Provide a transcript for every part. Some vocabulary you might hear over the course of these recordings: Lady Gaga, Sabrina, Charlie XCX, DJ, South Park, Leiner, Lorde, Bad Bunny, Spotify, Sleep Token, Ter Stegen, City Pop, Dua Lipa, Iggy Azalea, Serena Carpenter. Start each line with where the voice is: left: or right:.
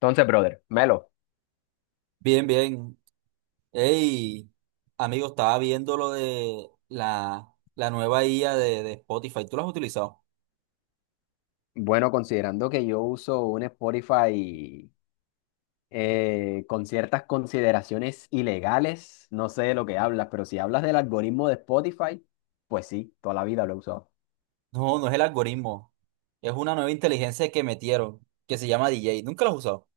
left: Entonces, brother, Melo.
right: Bien, bien. Hey, amigo, estaba viendo lo de la nueva IA de Spotify. ¿Tú la has utilizado?
left: Bueno, considerando que yo uso un Spotify con ciertas consideraciones ilegales, no sé de lo que hablas, pero si hablas del algoritmo de Spotify, pues sí, toda la vida lo he usado.
right: No, no es el algoritmo. Es una nueva inteligencia que metieron, que se llama DJ. ¿Nunca la has usado? O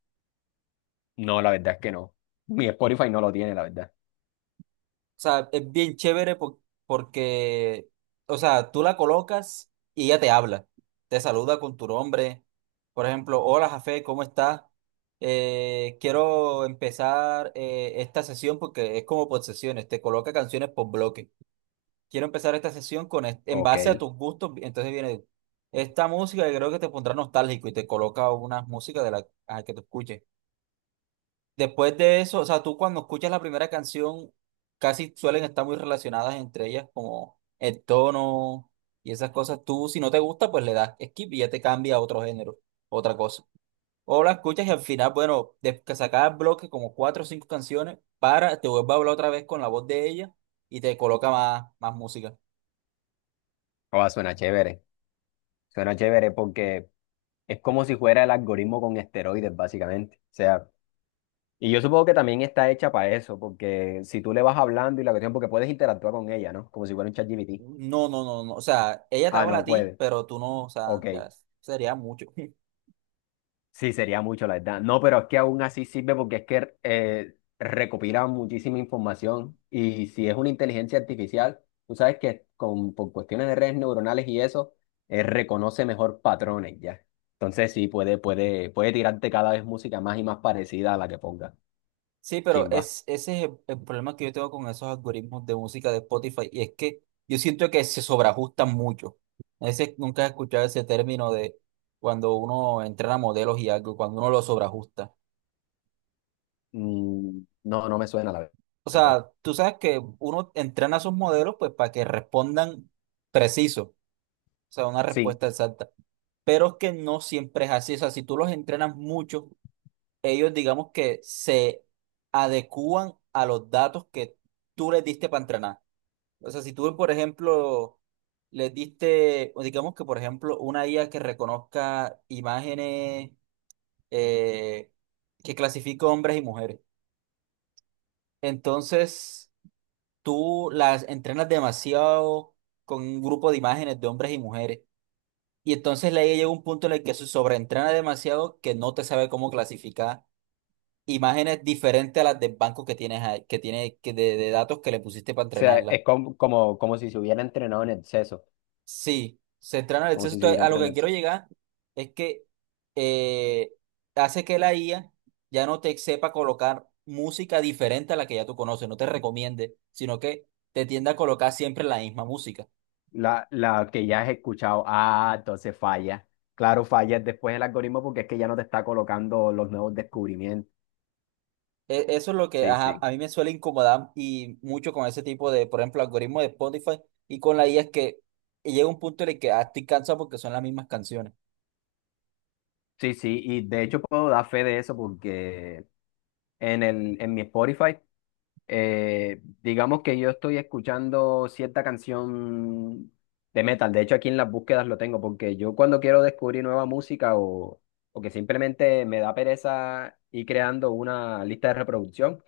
left: No, la verdad es que no. Mi Spotify no lo tiene, la verdad.
right: sea, es bien porque, o sea, tú la colocas y ella te habla. Te saluda con tu nombre. Por ejemplo, hola, Jafé, ¿cómo estás? Quiero empezar esta sesión porque es como por sesiones. Te coloca canciones por bloque. Quiero empezar esta sesión en
left: Ok.
right: base a tus gustos, entonces viene esta música que creo que te pondrá nostálgico y te coloca una música de la a que tú escuches. Después de eso, o sea, tú cuando escuchas la primera canción, casi suelen estar muy relacionadas entre ellas, como el tono y esas cosas. Tú, si no te gusta, pues le das skip y ya te cambia a otro género, otra cosa. O la escuchas y al final, bueno, de que sacas bloque como cuatro o cinco canciones, para, te vuelve a hablar otra vez con la voz de ella y te coloca más, más música.
left: Oh, suena chévere. Suena chévere porque es como si fuera el algoritmo con esteroides, básicamente. O sea, y yo supongo que también está hecha para eso, porque si tú le vas hablando y la cuestión, porque puedes interactuar con ella, ¿no? Como si fuera un ChatGPT.
right: No, no, no, no. O sea, ella te
left: Ah,
right: habla a
left: no
right: ti,
left: puede.
right: pero tú no, o sea,
left: Ok.
right: ya sería mucho.
left: Sí, sería mucho, la verdad. No, pero es que aún así sirve porque es que recopila muchísima información y si es una inteligencia artificial, tú sabes que por cuestiones de redes neuronales y eso, reconoce mejor patrones ya. Entonces sí, puede tirarte cada vez música más y más parecida a la que ponga.
right: Sí, pero
left: Chimba.
right: es, ese es el problema que yo tengo con esos algoritmos de música de Spotify. Y es que yo siento que se sobreajustan mucho. A veces nunca he escuchado ese término de cuando uno entrena modelos y algo, cuando uno los sobreajusta.
left: No, no me suena, la
right: O
left: verdad.
right: sea, tú sabes que uno entrena a sus modelos pues para que respondan preciso, o sea, una
left: Sí,
right: respuesta exacta. Pero es que no siempre es así. O sea, si tú los entrenas mucho ellos digamos que se adecúan a los datos que tú les diste para entrenar. O sea, si tú, por ejemplo, les diste, o digamos que, por ejemplo, una IA que reconozca imágenes, eh, que clasifica hombres y mujeres, entonces tú las entrenas demasiado con un grupo de imágenes de hombres y mujeres. Y entonces la IA llega a un punto en el que se sobreentrena demasiado que no te sabe cómo clasificar imágenes diferentes a las del banco que que tiene que de datos que le pusiste para
left: o sea,
right: entrenarla.
left: es como si se hubiera entrenado en exceso,
right: Sí, se entrena el
left: como
right: exceso.
left: si se
right: Entonces,
left: hubiera
right: a lo
left: entrenado
right: que
left: en
right: quiero
left: exceso.
right: llegar es que eh, hace que la IA ya no te sepa colocar música diferente a la que ya tú conoces, no te recomiende, sino que te tiende a colocar siempre la misma música.
left: La que ya has escuchado, ah, entonces falla. Claro, falla después el algoritmo porque es que ya no te está colocando los nuevos descubrimientos.
right: Eso es lo que
left: Sí,
right: ajá,
left: sí.
right: a mí me suele incomodar y mucho con ese tipo de, por ejemplo, algoritmo de Spotify y con la IA es que llega un punto en el que ah, estoy cansado porque son las mismas canciones.
left: Sí, sí, y de hecho puedo dar fe de eso porque en mi Spotify. Digamos que yo estoy escuchando cierta canción de metal. De hecho, aquí en las búsquedas lo tengo, porque yo cuando quiero descubrir nueva música o que simplemente me da pereza ir creando una lista de reproducción,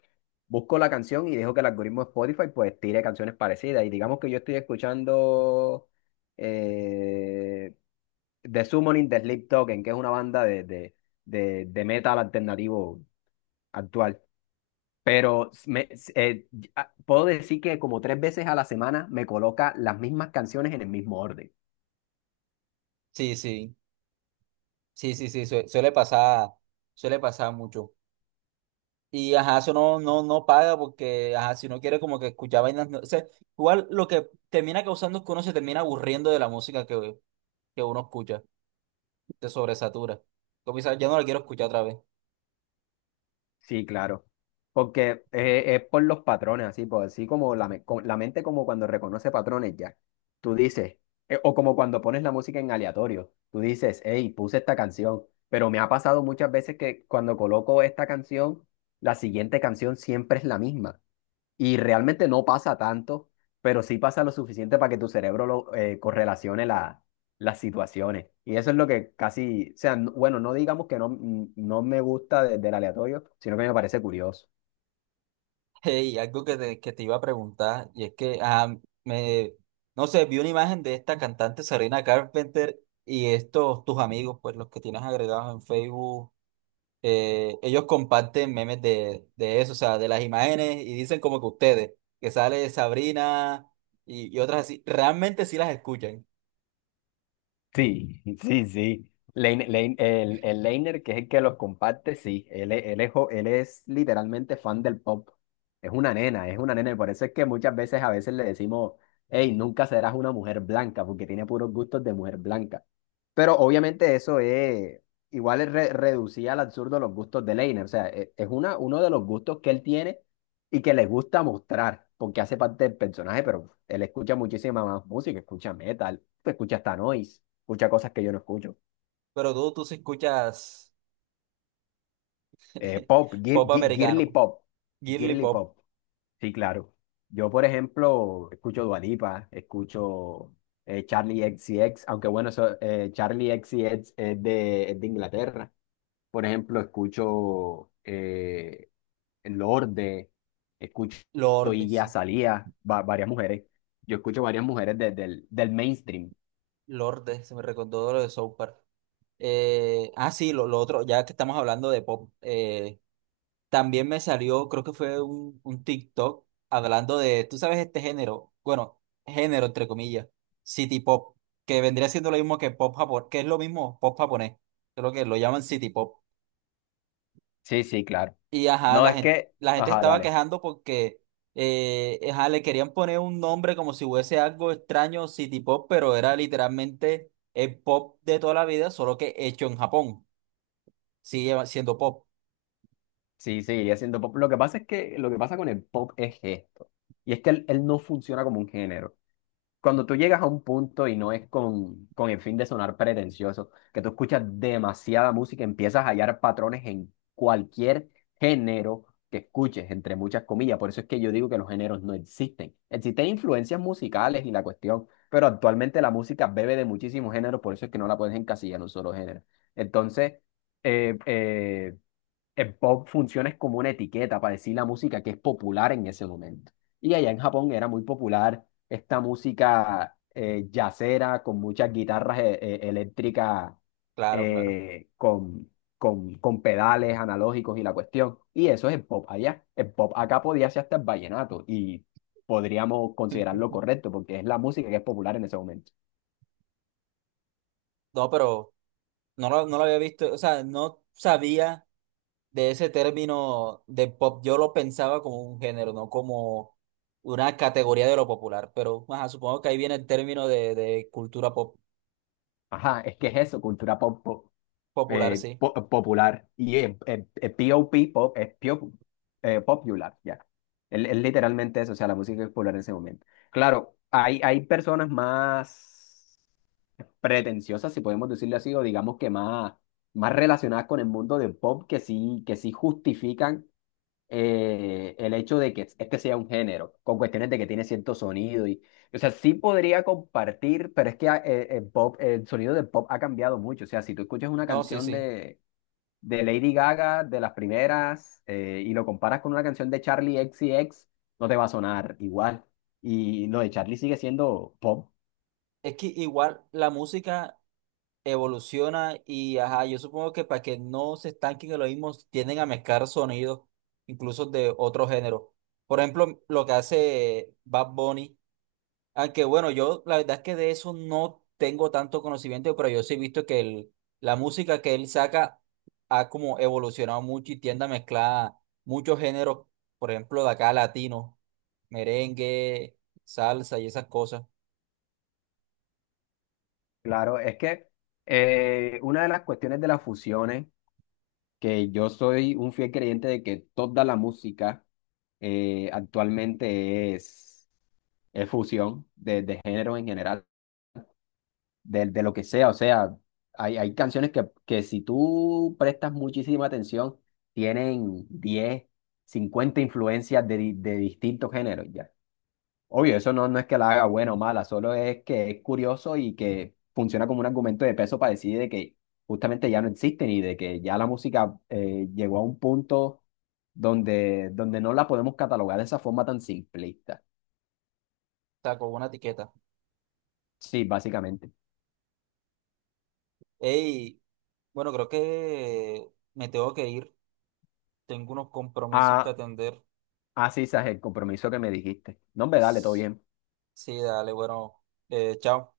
left: busco la canción y dejo que el algoritmo de Spotify pues tire canciones parecidas. Y digamos que yo estoy escuchando eh, The Summoning de Sleep Token, que es una banda de metal alternativo actual. Pero eh, puedo decir que como tres veces a la semana me coloca las mismas canciones en el mismo orden.
right: Sí, sí. Sí, sí, sí, suele pasar mucho. Y ajá, eso no paga porque, ajá, si no quiere como que escuchar vainas, o sea, igual lo que termina causando es que uno se termina aburriendo de la música que uno escucha, te sobresatura. Como dices, ya no la quiero escuchar otra vez.
left: Sí, claro. Porque es por los patrones, así, pues así como la mente como cuando reconoce patrones ya. Tú dices, o como cuando pones la música en aleatorio, tú dices, hey, puse esta canción. Pero me ha pasado muchas veces que cuando coloco esta canción, la siguiente canción siempre es la misma. Y realmente no pasa tanto, pero sí pasa lo suficiente para que tu cerebro correlacione las situaciones. Y eso es lo que casi, o sea, bueno, no digamos que no, no me gusta del aleatorio, sino que me parece curioso.
right: Y algo que que te iba a preguntar, y es que, me, no sé, vi una imagen de esta cantante Serena Carpenter y estos, tus amigos, pues los que tienes agregados en Facebook, ellos comparten memes de eso, o sea, de las imágenes y dicen como que ustedes, que sale Sabrina y otras así, realmente sí las escuchan,
left: Sí, sí, sí. El Leiner, que es el que los comparte, sí. Él es literalmente fan del pop. Es una nena, es una nena. Y por eso es que muchas veces a veces le decimos, hey, nunca serás una mujer blanca, porque tiene puros gustos de mujer blanca. Pero obviamente eso es, igual es reducía al absurdo los gustos de Leiner. O sea, e- es uno de los gustos que él tiene y que le gusta mostrar, porque hace parte del personaje, pero él escucha muchísima más música, escucha metal, escucha hasta noise escucha cosas que yo no escucho.
right: pero tú sí escuchas
left: Pop,
right: pop
left: girly
right: americano,
left: pop,
right: girly
left: girly
right: pop,
left: pop, sí, claro. Yo, por ejemplo, escucho Dua Lipa, escucho Charlie x C X, aunque bueno, eso, Charlie x C X es de Inglaterra. Por ejemplo, escucho Lorde, escucho
right: Lorde,
left: Iggy
right: sí,
left: Azalea, varias mujeres. Yo escucho varias mujeres del mainstream.
right: Lorde, se me recordó lo de South Park. Sí, lo otro, ya que estamos hablando de pop, también me salió, creo que fue un TikTok hablando de, tú sabes, este género, bueno, género entre comillas, City Pop, que vendría siendo lo mismo que pop japonés, que es lo mismo pop japonés, creo que lo llaman City Pop.
left: Sí, sí, claro.
right: Y ajá,
left: No, es que,
right: la gente
left: ajá,
right: estaba
left: dale.
right: quejando porque ajá, le querían poner un nombre como si fuese algo extraño, City Pop, pero era literalmente el pop de toda la vida, solo que hecho en Japón. Sigue siendo pop,
left: Sí, seguiría siendo pop. Lo que pasa es que lo que pasa con el pop es esto. Y es que él no funciona como un género. Cuando tú llegas a un punto y no es con el fin de sonar pretencioso, que tú escuchas demasiada música, empiezas a hallar patrones en cualquier género que escuches, entre muchas comillas. Por eso es que yo digo que los géneros no existen. Existen influencias musicales y la cuestión, pero actualmente la música bebe de muchísimos géneros, por eso es que no la puedes encasillar en un solo género. Entonces, eh, eh, el pop funciona es como una etiqueta para decir la música que es popular en ese momento. Y allá en Japón era muy popular esta música jazzera con muchas guitarras eléctricas
right: claro, claro.
left: eh, con, con pedales analógicos y la cuestión. Y eso es el pop allá. El pop acá podía ser hasta el vallenato y podríamos considerarlo correcto porque es la música que es popular en ese momento.
right: No, pero no lo había visto, o sea, no sabía de ese término de pop. Yo lo pensaba como un género, no como una categoría de lo popular, pero ajá, supongo que ahí viene el término de cultura
left: Ajá, es que es eso, cultura pop,
right: popular, sí.
left: popular. Y pop, pop, es popular, ya. Es literalmente eso, o sea, la música es popular en ese momento. Claro, hay personas más pretenciosas, si podemos decirle así, o digamos que más, más relacionadas con el mundo del pop, que sí justifican el hecho de que este sea un género, con cuestiones de que tiene cierto sonido y. O sea, sí podría compartir, pero es que ah, el pop, el sonido del pop ha cambiado mucho. O sea, si tú escuchas una
right: No, sí,
left: canción
right: sí.
left: de Lady Gaga, de las primeras, y lo comparas con una canción de Charlie X C X no te va a sonar igual. Y lo de Charlie sigue siendo pop.
right: Es que igual la música evoluciona y ajá, yo supongo que para que no se estanquen en lo mismo, tienden a mezclar sonidos, incluso de otro género. Por ejemplo, lo que hace Bad Bunny. Aunque bueno, yo la verdad es que de eso no tengo tanto conocimiento, pero yo sí he visto que la música que él saca ha como evolucionado mucho y tiende a mezclar muchos géneros, por ejemplo, de acá latino, merengue, salsa y esas cosas.
left: Claro, es que una de las cuestiones de las fusiones, que yo soy un fiel creyente de que toda la música actualmente es fusión de géneros en general. De lo que sea. O sea, hay canciones que si tú prestas muchísima atención, tienen 10 50 influencias de distintos géneros ya. Obvio, eso no, no es que la haga buena o mala, solo es que es curioso y que funciona como un argumento de peso para decir de que justamente ya no existen y de que ya la música llegó a un punto donde no la podemos catalogar de esa forma tan simplista.
right: Está con una etiqueta.
left: Sí, básicamente.
right: Ey, bueno, creo que me tengo que ir. Tengo unos compromisos que
left: Ah,
right: atender.
left: ah, sí, Saje, el compromiso que me dijiste. No, hombre, dale, todo bien.
right: Sí, dale, bueno, chao.